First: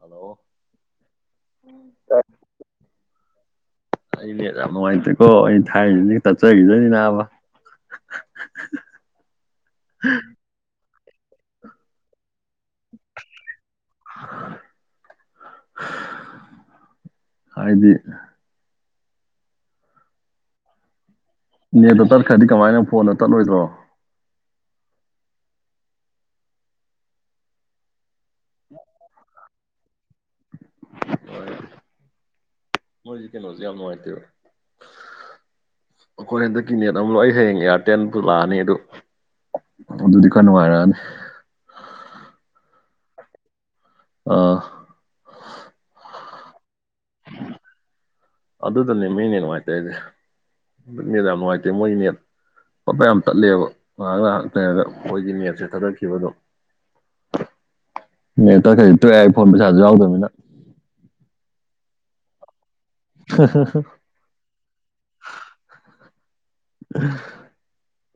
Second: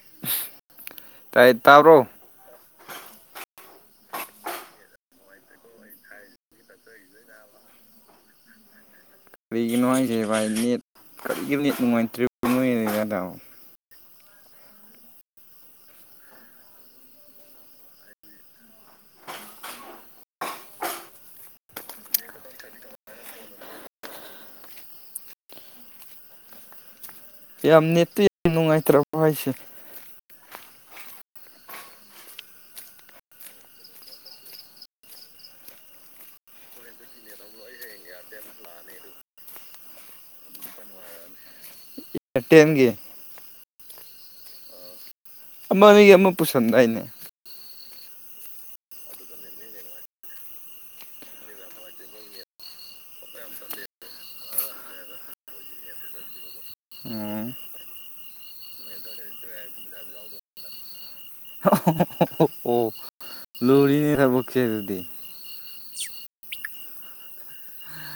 hello ꯇꯥꯏ ꯇꯥꯕ꯭ꯔꯣ ꯑꯩꯅꯦ ꯌꯥꯝ ꯅꯨꯡꯉꯥꯏꯇꯦꯀꯣ ꯑꯩꯅ ꯊꯥꯏꯔꯤꯁꯤꯅꯦ ꯇꯠꯆꯈꯤꯗꯣꯏꯅꯤꯅꯥꯕ [inaudible] ꯀꯔꯤꯒꯤ ꯅꯨꯡꯉꯥꯏꯖꯩ ꯚꯥꯏ ꯅꯦꯠ ꯀꯔꯤꯒꯤ ꯅꯦꯠ ꯅꯨꯡꯉꯥꯏꯇ꯭ꯔꯤꯕꯖꯗ ꯍꯥꯏꯗꯤ ꯅꯦꯠꯇ ꯇꯠꯈ꯭ꯔꯗꯤ ꯀꯃꯥꯏꯅ ꯐꯣꯟꯗ ꯇꯠꯂꯣꯏꯗ꯭ꯔꯣ ꯌꯥꯝ ꯅꯦꯠꯇꯨ ꯌꯥꯝ ꯅꯨꯡꯉꯥꯏꯇ꯭ꯔꯕ ꯍꯥꯏꯁꯦ ꯃꯣꯏꯖꯤꯦ ꯅꯖꯝ ꯃ ꯏꯠꯇ ꯑꯩꯈꯣꯏ ꯍꯟꯗꯛꯀꯤ ꯅꯠ ꯑꯃꯛ ꯂ ꯑꯩ ꯍꯌꯦꯡ ꯏꯌꯥꯔꯇꯦꯜ ꯂꯥꯛꯑꯅꯤ ꯑꯗꯨ ꯑꯗꯨꯗꯤ ꯀ ꯅꯨꯡꯉꯥꯏꯔꯅꯤ ꯑꯦꯠꯇꯤꯦꯝꯒꯤ ꯑꯥ ꯑꯃ ꯑ ꯑꯃ ꯄꯨꯁꯟꯗꯥꯏꯅꯦ ꯑꯗꯨꯗꯅꯦ ꯃꯤꯅꯦ ꯅꯨꯡꯉꯥꯏꯇꯦ ꯍꯥꯏꯁꯦ ꯑꯗꯨꯅꯦ ꯌꯥꯝ ꯅꯨꯡꯉꯥꯏꯇꯦ ꯃꯣꯏꯅꯦ ꯄꯠꯄ ꯌꯥꯝ ꯇꯠꯂꯦꯕ ꯉꯥꯏꯍꯥꯛ ꯉꯥꯏꯍꯥꯛ ꯇꯪꯉꯒ ꯃꯣꯏꯒꯤ ꯃꯦꯞꯁꯦ ꯊꯥꯗꯈꯤꯕꯗꯣ ꯎꯝ ꯅ ꯇꯈꯖꯤ ꯇꯣꯏ ꯐꯣꯟ ꯄꯩꯁꯥꯁꯨ ꯌꯥꯎꯗꯅꯤꯅ [inaudible] ꯍ ꯃꯤꯔꯥꯕꯨ ꯈꯦꯔꯗꯤ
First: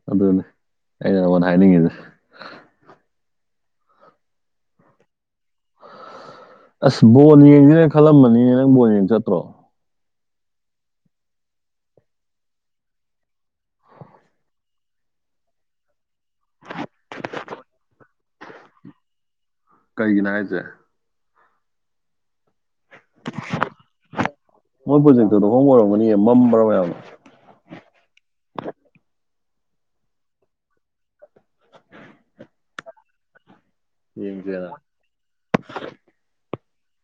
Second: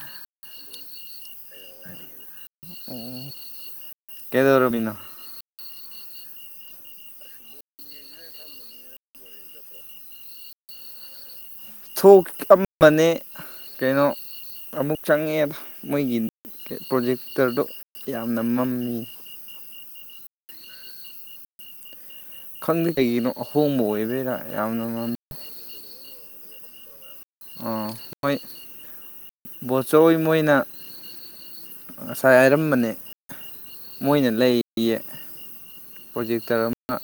ꯎꯝ ꯑꯗꯨꯅꯦ ꯑꯩꯅ ꯅꯉꯣꯟꯗ ꯍꯥꯏꯅꯤꯡꯉꯤꯁꯦ ꯎꯝ ꯀꯩꯗꯧꯔꯝꯃꯤꯅꯣ ꯑꯁ ꯕꯣꯜ ꯌꯦꯡꯁꯤꯦꯅ ꯈꯜꯂꯝꯃꯅꯤꯅꯦ ꯅꯪ ꯕꯣꯜ ꯌꯦꯡ ꯆꯠꯇ꯭ꯔꯣ ꯊꯣꯛꯝꯕꯅꯦ ꯀꯩꯅꯣ ꯑꯃꯨꯛ ꯆꯪꯉꯦꯗ ꯃꯣꯏꯒꯤ ꯄ꯭ꯔꯣꯖꯦꯛꯇꯔꯗꯣ ꯌꯥꯝꯅ ꯃꯝꯃꯤ ꯀꯔꯤꯒꯤꯅꯣ ꯍꯥꯏꯁꯦ ꯈꯪꯗꯦ ꯀꯩꯒꯤꯅꯣ ꯑꯍꯣꯡꯕ ꯑꯣꯏꯗꯣꯏꯔꯥ ꯌꯥꯝꯅ ꯃꯝꯃꯤ ꯃꯍꯣꯡ ꯑꯣꯏꯔꯝꯒꯅꯤ ꯃꯝꯕ꯭ꯔꯥ ꯃꯌꯥꯝꯅ ꯑ ꯃꯣꯏ ꯕꯣꯠꯆꯧ ꯃꯣꯏꯅ ꯉꯁꯥꯏ ꯍꯥꯏꯔꯝꯕꯅꯦ ꯃꯣꯏꯅ ꯌꯦꯡꯁꯦꯅ ꯂꯩꯌꯦ ꯄ꯭ꯔꯣꯖꯦꯛꯇꯔ ꯑꯃ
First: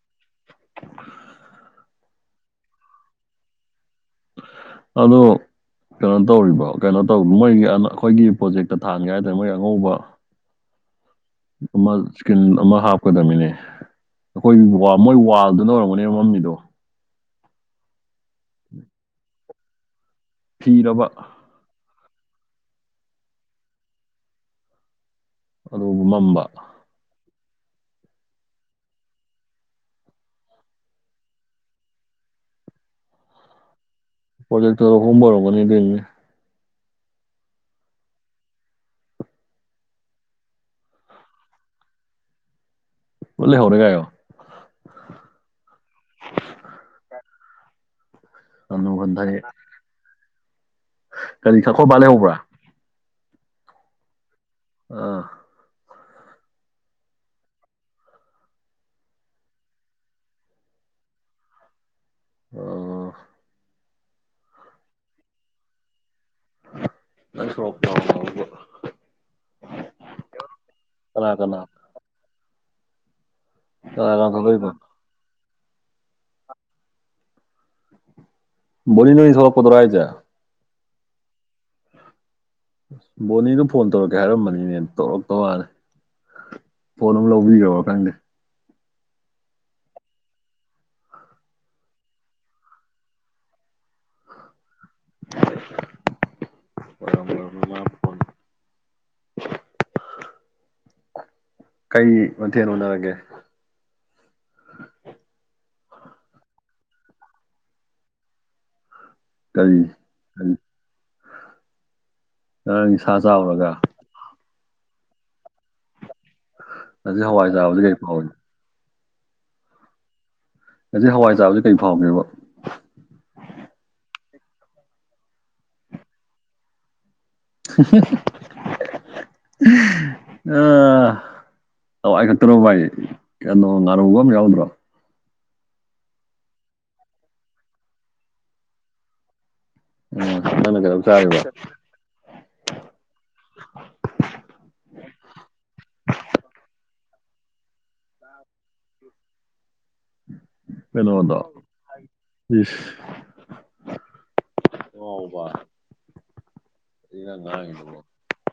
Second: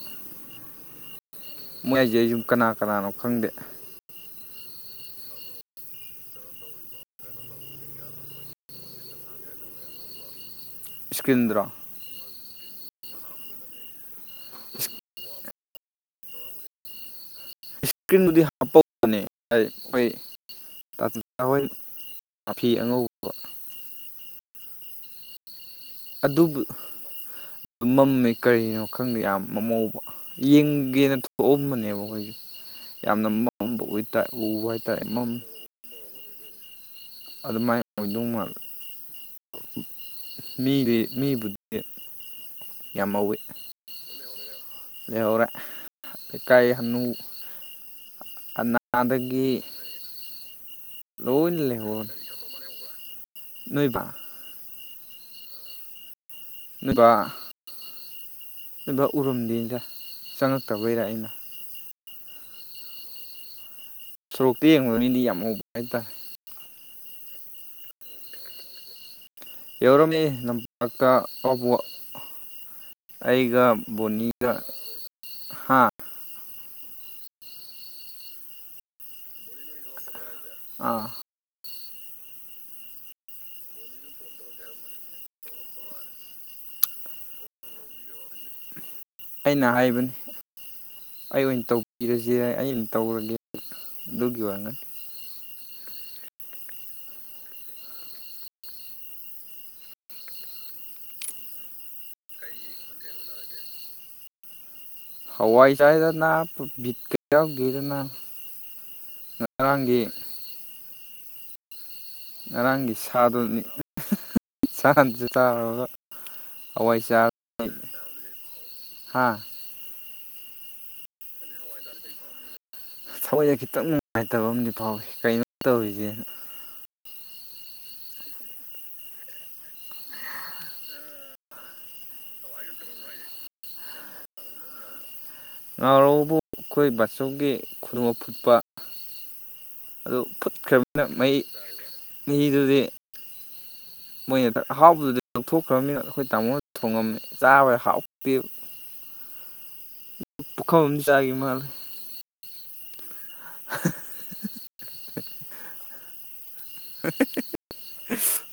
ꯃꯣꯏ ꯍꯥꯏꯁꯦ ꯑꯩ ꯁꯨꯝ ꯀꯅꯥ ꯀꯅꯥꯅꯣ ꯈꯪꯗꯦ ꯑꯗꯣ ꯀꯩꯅꯣ ꯇꯧꯔꯤꯕ ꯀꯩꯅꯣ ꯇꯧ ꯃꯣꯏꯒꯤ ꯑꯩꯈꯣꯏꯒꯤ ꯄ꯭ꯔꯣꯖꯦꯛꯇ ꯊꯥꯡꯉꯦ ꯍꯥꯏꯇꯥꯔꯦ ꯃꯣꯏ ꯑꯉꯧꯕ ꯏꯁꯀ꯭ꯔꯤꯟꯗꯨꯔꯣ ꯑꯃ ꯑꯃ ꯍꯥ ꯆꯠꯀꯗꯃꯤꯅꯦ ꯑꯩꯈꯣꯏ ꯃꯣꯏ ꯋꯥꯜꯗꯨꯅ ꯑꯣꯏꯔꯝꯒꯅꯦꯕ ꯃꯝꯃꯤꯗꯣ ꯏꯁꯀ꯭ꯔꯤꯟꯗꯨꯗꯤ ꯍꯥꯞꯄꯅꯤ ꯑꯩꯈꯣꯏ ꯐꯤꯔꯕ ꯍꯣꯏ ꯃꯥꯐꯤ ꯑꯉꯧꯕ ꯑꯗꯨꯕꯨ ꯃꯝꯕ ꯑꯗꯨ ꯃꯝꯃꯦ ꯀꯔꯤꯅꯣ ꯈꯪꯗꯦ ꯌꯥꯝ ꯃꯃꯧꯕ ꯌꯦꯡꯒꯦꯅ ꯊꯣꯛꯑꯝꯕꯅꯦꯕ ꯑꯩꯈꯣꯏꯁꯦ ꯌꯥꯝꯅ ꯃꯝꯃꯝꯕ ꯑꯣꯏ ꯄꯣꯖꯦ ꯀꯕꯔꯣꯒꯅꯤꯗ ꯑꯗꯨꯃꯥꯏꯅ ꯑꯣꯏꯗꯧ ꯃꯥꯜꯂꯦ ꯃꯤꯦ ꯃꯤꯕꯨ ꯌꯥꯝ ꯉꯧꯋꯤ ꯂꯣꯏ ꯂꯩꯍꯧꯔꯦ ꯀꯥꯏꯌꯣ ꯂꯩꯍꯧꯔꯦ ꯂꯩꯀꯥꯏ ꯍꯥꯅꯨ ꯍꯟꯅꯨ ꯍꯟꯊꯩ ꯑꯗꯒꯤ ꯀꯔꯤ ꯈꯈꯣꯏꯕ ꯂꯩꯦ ꯍꯧꯕ꯭ꯔꯥ ꯅꯣꯏꯕ ꯑꯥ ꯅꯨꯄꯥ ꯚ ꯎꯔꯝꯗꯦꯗ ꯆꯪꯉꯛꯇꯕꯩꯔꯥ ꯑꯩꯅ ꯑꯣ ꯁꯣꯔꯣꯛꯇ ꯌꯦꯡꯉꯨꯕꯅꯤꯗꯤ ꯌꯥꯝ ꯎꯧꯕ ꯍꯥꯏꯇꯥꯔꯦ ꯅꯪ ꯁꯣ ꯇꯕ ꯌꯧꯔꯝꯃꯤ ꯂꯝꯄꯥꯛꯇ ꯀꯅꯥ ꯄꯥꯎꯕ ꯑꯩꯒ ꯀꯅꯥ ꯀꯅꯥ ꯕꯣꯅꯤꯒ ꯊꯣꯛꯂꯛꯏꯕ ꯍꯥ ꯣ ꯅ ꯁꯂꯛꯄꯗꯔ ꯍꯥꯏꯖ ꯑꯥ ꯕꯣꯅꯤꯗꯨ ꯐꯣꯟ ꯇꯧꯔꯛꯀꯦ ꯍꯥꯏꯔꯝꯕꯅꯤꯅꯦ ꯇꯧꯔꯛꯇꯧ ꯃꯥꯅꯤ ꯐꯣꯟ ꯑꯃꯝ ꯂꯧꯕꯤꯈꯣ ꯈꯪꯗꯦ ꯑꯩꯅ ꯍꯥꯏꯕꯅꯤ ꯑꯩ ꯑꯣꯏꯅ ꯇꯧꯕꯤꯔꯁꯦ ꯑꯩꯅ ꯇꯧꯔꯒꯦ ꯗꯒ ꯌꯥ ꯋꯥꯒꯅꯤ ꯋꯥꯔꯔ ꯀꯩ ꯃꯅ ꯎꯅꯔꯒꯦ ꯍꯋꯥꯏ ꯆꯥꯏꯗꯅ ꯕꯤꯠ ꯀ ꯌꯥꯎꯈꯤꯗꯅ ꯀꯔꯤ ꯉꯔꯥꯡꯒꯤ ꯀꯔꯤ ꯉꯔꯥꯡ ꯉꯔꯥꯡꯒꯤ ꯁꯥ ꯁꯥꯗꯨꯅꯤ ꯆꯥꯎꯔꯒ ꯁꯥꯗꯨꯁꯨ ꯇꯥꯔꯒ ꯑꯗꯨ ꯍꯋꯥꯏ ꯇꯥꯕꯗꯤ ꯀꯩ ꯐꯥꯎꯕꯅꯤ ꯍꯥꯥ ꯑꯁꯤ ꯍꯋꯥꯏ ꯆꯥꯕꯁꯤ ꯀꯔꯤ ꯐꯥꯎꯒꯦꯕ ꯊꯑꯣꯣꯏꯏꯁꯦ ꯈꯤꯇꯪ ꯅꯨꯡꯉꯥꯏꯇꯕ ꯑꯃꯗꯤ ꯐꯥꯎꯏ ꯀꯩꯅꯣ ꯇꯧꯔꯤꯁꯦ ꯑꯥ ꯑ ꯑꯩ ꯈꯛꯇꯔꯣ ꯚꯥꯏ ꯀꯩꯅꯣ ꯉꯥꯔꯨꯕ ꯑꯃ ꯌꯥꯎꯗ꯭ꯔꯣ ꯉꯥꯎꯔꯕꯨ ꯑꯩꯈꯣꯏ ꯕꯥꯆꯧꯒꯤ ꯈꯨꯗꯣꯡ ꯑ ꯐꯨꯠꯄ ꯑꯗꯨ ꯑꯣ ꯅꯪꯅ ꯀꯩꯅꯣꯝ ꯐꯨꯠꯈ꯭ꯔꯕꯅꯤꯅ ꯃꯍꯤ ꯆꯥꯔꯤꯕ ꯃꯍꯤꯗꯨꯗꯤ ꯃꯣꯏꯅ ꯑꯍꯥꯎꯕꯗꯨꯗꯤ ꯂꯧꯊꯣꯛꯈ꯭ꯔꯕꯅꯤꯅ ꯑꯩꯈꯣꯏ ꯇꯥꯃꯣꯗ ꯊꯣꯡꯉꯝꯃꯤ ꯆꯥꯕꯥꯎ ꯅꯨꯄꯤꯨ ꯀꯅꯣꯗꯣ ꯃꯥꯜꯂꯦ ꯑꯕ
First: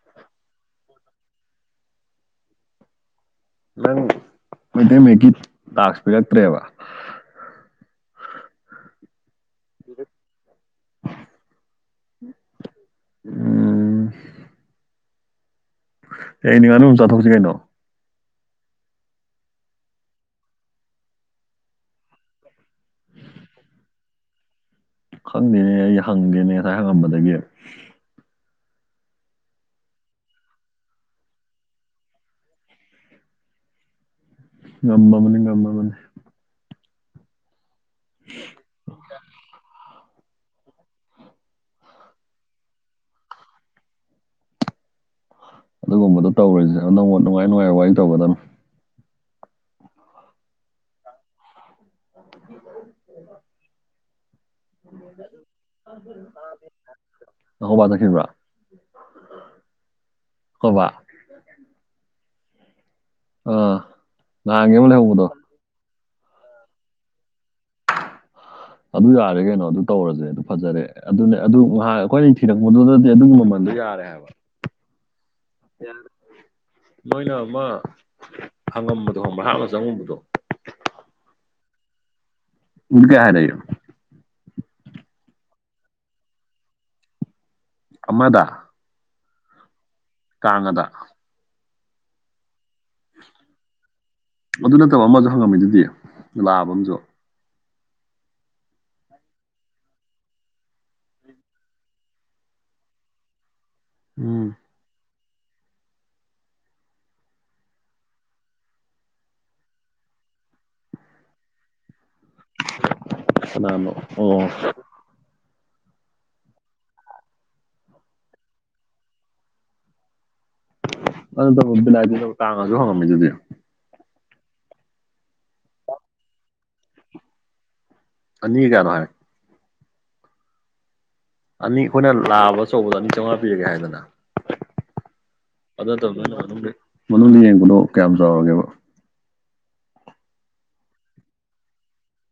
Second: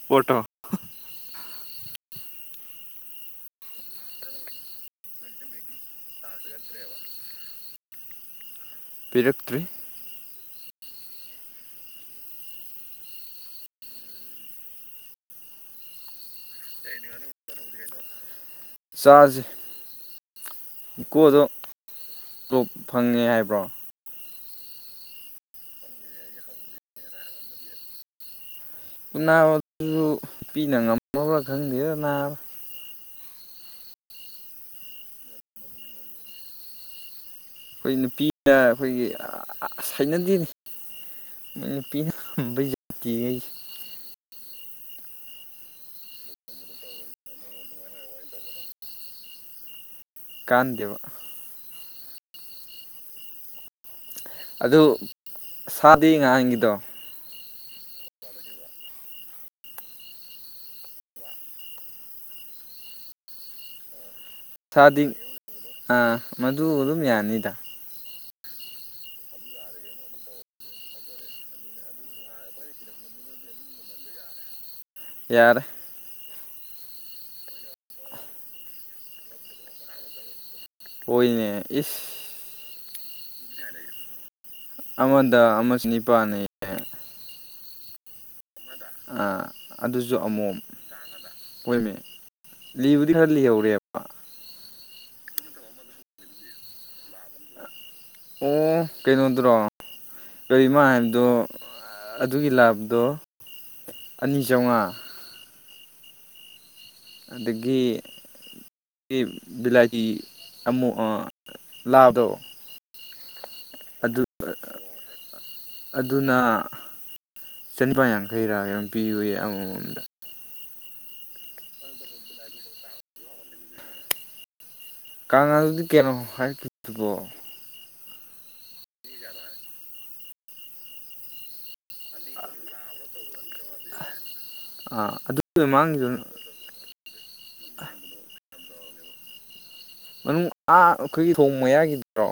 ꯄꯇꯣ ꯅ ꯅꯪ ꯃꯩꯇꯩ ꯃꯌꯦꯛꯀꯤ ꯇꯥꯛꯁ ꯄꯤꯔꯛꯇ꯭ꯔꯦꯕ ꯄꯤꯔꯛ ꯍꯗ ꯎꯝ ꯑꯦ ꯅꯤꯡꯉꯥ ꯑꯗꯨ ꯆꯥꯊꯣꯛꯁꯤ ꯀꯩꯅꯣ ꯆꯖꯩ ꯏꯀꯣꯗꯣꯞ ꯐꯪꯉꯦ ꯍꯥꯏꯕ꯭ꯔꯣ ꯈꯪꯗꯦꯅꯦ ꯑꯩ ꯍꯪꯒꯦꯅꯦ ꯉꯁꯥꯏ ꯍꯪꯉꯝꯕꯗꯒꯤ ꯅꯥꯕ ꯑꯗꯨꯁꯨ ꯄꯤꯛꯅ ꯉꯝꯃꯕ꯭ꯔꯥ ꯈꯪꯗꯦꯔ ꯅꯥꯕ ꯉꯝꯕ ꯃꯅꯤ ꯉꯝꯕ ꯃꯅꯤ ꯑꯩꯈꯣꯏ ꯅꯨꯄꯤꯅ ꯑꯩꯈꯣꯏꯒꯤ ꯊꯥꯏꯅꯗꯤ ꯃꯄꯤꯅꯖꯀꯤꯦ [unintelligible] ꯑꯗꯨꯒꯨꯝꯕꯗꯣ ꯇꯧꯔꯤꯁꯦ ꯅꯪꯉꯣꯟ ꯅꯨꯡꯉꯥꯏ ꯅꯨꯡꯉꯥꯏ ꯋꯥꯔꯤ ꯇꯧꯕꯗꯅ ꯀꯥꯟꯗꯕ [unintelligible] ꯑꯗꯨ ꯁꯥꯗꯤ ꯉꯍꯥꯟꯒꯤꯗꯣ [unintelligible] ꯀꯕꯥ ꯅ꯭ꯔ ꯀꯕꯥ ꯑ ꯅꯦ ꯃꯦ ꯁꯥꯗꯤ ꯍꯗꯣ ꯑꯥ ꯃꯗꯨ ꯑꯗꯨꯝ ꯌꯥꯅꯤꯗ ꯑꯗꯨ ꯌꯥꯔꯦ ꯀꯩꯅꯣ ꯑꯗꯨ ꯇꯧꯔꯁꯦ ꯑꯗꯨ ꯐꯖꯔꯦ ꯑꯗꯨꯅꯦ ꯑꯗꯨ ꯉꯍ ꯑꯩꯈꯣꯏꯅ ꯊꯤꯔꯛꯄꯗꯨꯗꯗꯤ ꯑꯗꯨꯒꯨꯝꯕꯜ ꯖꯥꯔꯦ ꯋꯥ ꯌꯥꯔ ꯅꯣꯏꯅ ꯑꯃ ꯍꯪꯉꯝꯕꯗꯣ ꯍꯪꯕ꯭ꯔ ꯍꯥꯞꯅ ꯆꯪꯉꯕꯗꯣ ꯑꯣꯏꯅꯅꯦ ꯏꯁ ꯏ ꯀꯦ ꯍꯥꯏꯔꯣ ꯑꯃꯗ ꯑꯃꯁꯨ ꯅꯤꯄꯥꯜꯅꯤ ꯑꯃꯗ ꯑꯗꯨꯁꯨ ꯑꯃꯣꯝ ꯀꯥꯡꯉꯗ ꯑꯣꯏꯃꯦ ꯂꯤꯕꯨꯗꯤ ꯈꯔ ꯂꯤꯍꯧꯔꯦꯕ ꯑꯗꯨ ꯅꯠꯇꯕ ꯑꯃꯁꯨ ꯍꯪꯉꯝꯃꯤꯗꯨꯗꯤ ꯂꯥꯛꯑꯕ ꯑꯃꯁꯨ ꯑꯣ ꯀꯩꯅꯣꯗ꯭ꯔꯣ ꯀꯔꯤꯃ ꯍꯥꯏꯕꯗꯣ ꯑꯗꯨꯒꯤ ꯂꯥꯕꯗꯣ ꯑꯅꯤ ꯎꯝ ꯆꯥꯝꯃꯉꯥ ꯑꯗꯒꯤ ꯕꯤꯂꯥꯀꯤ ꯑꯃꯛ ꯂꯥꯎꯗ ꯅꯥꯃꯣ ꯑꯣ ꯑꯗꯨꯅ ꯆꯅꯤꯄꯥ ꯌꯥꯡꯈꯩ ꯔꯥ ꯌ ꯄꯤꯌꯨꯏ ꯑꯃꯃꯝꯗ ꯑꯗꯨ ꯇ ꯕꯤꯂꯥꯏꯗꯨꯗ ꯇꯥꯡꯉꯁꯨ ꯍꯪꯉꯝꯃꯤ ꯑꯗꯨꯗꯤ ꯀꯪꯂꯥꯗꯨꯗꯤ ꯀꯩꯅꯣ ꯍꯥꯏꯈꯤꯕꯕꯣ ꯑꯅꯤ ꯀꯌꯥꯅꯅꯨꯡ ꯍꯥꯏꯔꯦ ꯑꯅꯤ ꯑꯩꯈꯣꯏꯅ ꯂꯥꯛꯑꯕ ꯑꯆꯧꯕꯗ ꯑꯅꯤ ꯆꯥꯝꯃꯉꯥ ꯄꯤꯔꯒꯦ ꯍꯥꯏꯗꯅ ꯑꯥ ꯑꯗꯨꯒꯤ ꯑꯗꯨ ꯃꯃꯥꯡꯒꯤꯗꯨ ꯅꯠꯇꯕꯅꯤꯅ ꯃꯅꯨꯡꯗ ꯌꯦꯡꯕꯅꯣ ꯀꯌꯥꯝ ꯆꯥꯎꯔꯒꯦꯕ ꯃꯅꯨꯡ ꯑꯥ ꯑꯩꯈꯣꯏꯒꯤ ꯊꯣꯡ ꯃꯌꯥꯒꯤꯗ꯭ꯔꯣ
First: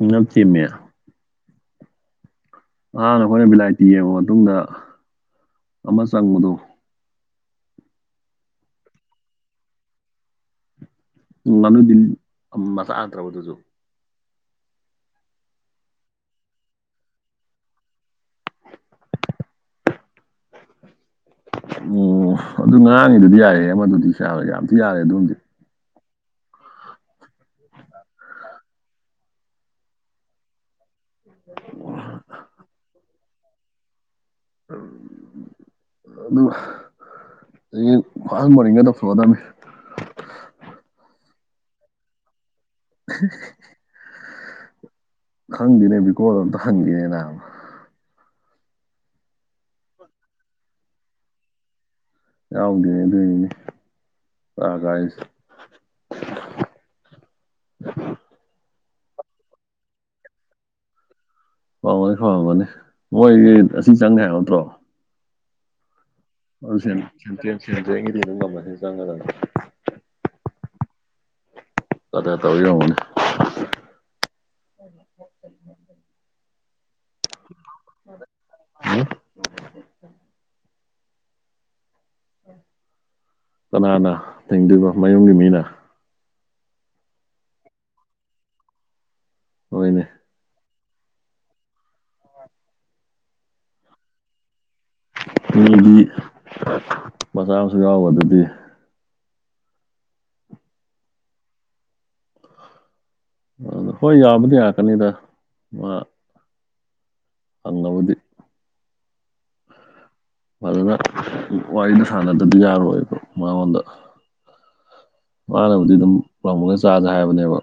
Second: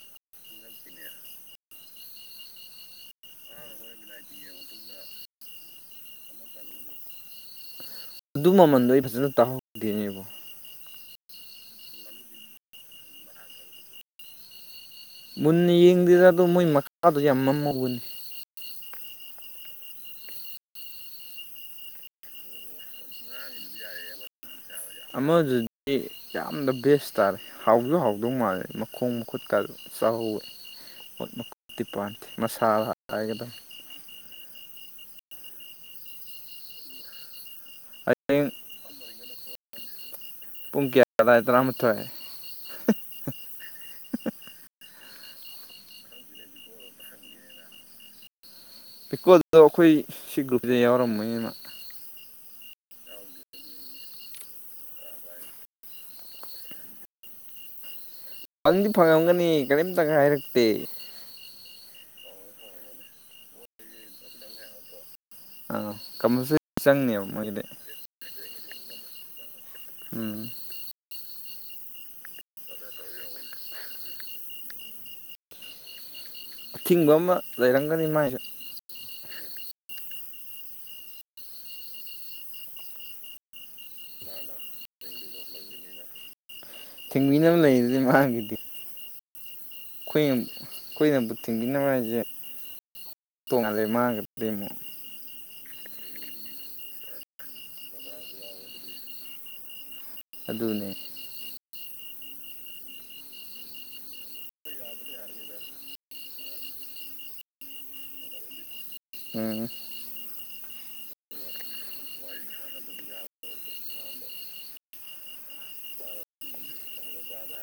ꯎ ꯉꯠꯇꯌꯥ ꯅꯠꯇꯦꯅꯦ ꯑꯉꯥꯡ ꯑꯍꯥꯟꯅ ꯑꯩꯈꯣꯏꯅ ꯕꯤꯂꯥꯏꯇꯤ ꯌꯦꯡꯉ ꯃꯇꯨꯡꯗ ꯑꯃ ꯆꯪꯕꯗꯣ ꯑꯗꯨ ꯃꯃꯟꯗꯣ ꯑꯩ ꯐꯖꯅ ꯇꯥꯍꯧꯗꯅꯦꯕ ꯎ ꯃꯆꯥꯠꯇ꯭ꯔꯕ ꯑꯗꯨꯁꯨ ꯃꯨꯟꯅ ꯌꯦꯡꯗ꯭ꯗꯥ ꯑꯗꯨ ꯃꯣꯏ ꯃꯈꯥꯗꯣ ꯌꯥꯝ ꯃꯝꯃꯧꯕꯅꯤ ꯎꯝ ꯑꯗꯨ ꯉꯔꯥꯡꯅꯤꯗꯨꯗꯤ ꯌꯥꯔꯦꯦ ꯉꯔꯥꯡꯒꯤꯗꯨꯗꯤ ꯌꯥꯏꯌꯦ ꯑꯃꯗꯨꯗꯤ ꯁꯥꯔꯦ ꯌꯥꯝꯁꯨ ꯌꯥꯔꯦ ꯑꯗꯨꯝꯗꯤ ꯑꯃꯗꯨꯗꯤ ꯌꯥꯝꯅ ꯕꯦꯁ ꯇꯥꯔꯦ ꯍꯥꯎꯁꯨ ꯍꯥꯎꯗꯧ ꯃꯥꯜꯂꯦ ꯈꯣꯡ ꯃꯈꯨꯠꯀ ꯑꯗꯨ ꯆꯥꯎꯍꯧꯋꯦ ꯃꯣꯠ ꯃꯈꯨꯠꯇꯤ ꯄꯥꯟꯊꯦ ꯃꯁꯥ ꯗꯥꯥꯏꯒꯗ ꯎꯝ ꯑꯗꯨ ꯑꯗꯒꯤ ꯐꯥꯁ ꯍꯌꯦꯡ ꯃꯕꯣꯔꯤꯡꯒ ꯇꯧꯊꯣꯛꯑꯗꯕꯅꯤ ꯀꯗꯥ ꯏꯗꯅꯥ ꯃꯊꯦ [unintelligible] ꯈꯪꯗꯅꯦ ꯀꯣꯜꯗ ꯈꯪꯗꯅꯦꯅ ꯄꯤꯀꯣꯜꯗꯣ ꯑꯩꯈꯣꯏ ꯁꯤ ꯒ꯭ꯔꯨꯞꯁꯤꯗ ꯌꯥꯎꯔꯝꯝꯕꯅꯤꯅ ꯌꯥꯎꯗꯅꯦ ꯑꯗꯨꯏꯅꯤꯅꯦ ꯀ ꯀꯔꯤꯁꯦ ꯑ ꯅꯪꯗꯤ ꯐꯪꯉꯝꯒꯅꯤ ꯀꯔꯤꯝꯇ ꯍꯥꯏꯔꯛꯇꯦ ꯍꯝꯒꯅꯤ ꯈꯝꯒꯅꯤ ꯃꯣꯏꯒꯤ ꯑꯁꯤ ꯆꯪꯉꯦ ꯍꯥꯏꯕ ꯅꯠꯇ꯭ꯔꯣ ꯑ ꯆꯉꯗꯅ [unintelligible] ꯀ ꯇ ꯍꯅ ꯑꯊꯤꯡꯕ ꯑꯃ ꯂꯩꯔꯝꯒꯅꯤ ꯃꯥꯏꯁꯦ ꯀꯅꯥꯅ ꯊꯤꯡꯗꯣꯏꯅꯣ ꯃꯌꯨꯝꯒꯤ ꯃꯤꯅ ꯊꯤꯡꯕꯤꯅꯕ ꯂꯩꯔꯗꯤ ꯃꯥꯒꯤꯗꯤ ꯍꯣꯏꯅꯦ ꯈꯨꯨꯝ ꯑꯩꯈꯣꯏꯅꯕꯨꯠ ꯊꯤꯡꯕꯤꯅꯕ ꯍꯥꯏꯁꯦ ꯇꯣꯡꯉꯜꯂꯦ ꯃꯥꯡꯒꯗꯔꯤ ꯑꯃꯨꯛ ꯃꯤꯑꯣꯏꯗꯤ ꯃꯆꯥ ꯑꯃꯁꯁꯨ ꯌꯥꯎꯕ ꯑꯗꯨꯗꯤ ꯑꯗꯨꯅꯦ ꯑ ꯍꯣꯏ ꯌꯥꯕꯗꯤꯌꯥ ꯀꯅꯤꯗ ꯑꯉꯥꯎꯗꯤ ꯎꯝ ꯑꯗꯨꯅ ꯋꯥꯔꯤꯗꯨ ꯁꯥꯟꯅꯗꯕꯗꯤ ꯌꯥꯔꯣꯏꯕ ꯃꯉꯣꯟꯗ ꯃꯥꯥꯟꯅꯕꯨꯗꯤ ꯑꯗꯨꯝ ꯄꯃꯨꯛꯒ ꯆꯥꯗ ꯍꯥꯏꯕꯅꯦꯕ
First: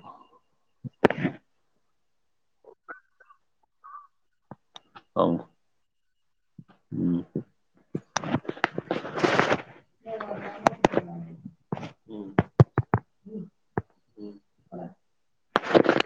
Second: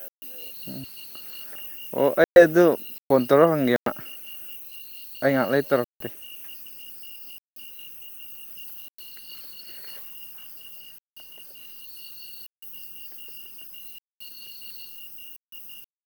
ꯑꯣ ꯑꯩ ꯑꯗꯨ ꯐꯣꯟ ꯇꯧꯔ ꯍꯪꯒꯦꯅ ꯑꯩ ꯑꯪ ꯉꯥꯏꯍꯥꯛ ꯂꯩ ꯇꯧꯔꯀꯦ ꯎꯝ ꯎꯝ ꯎꯝ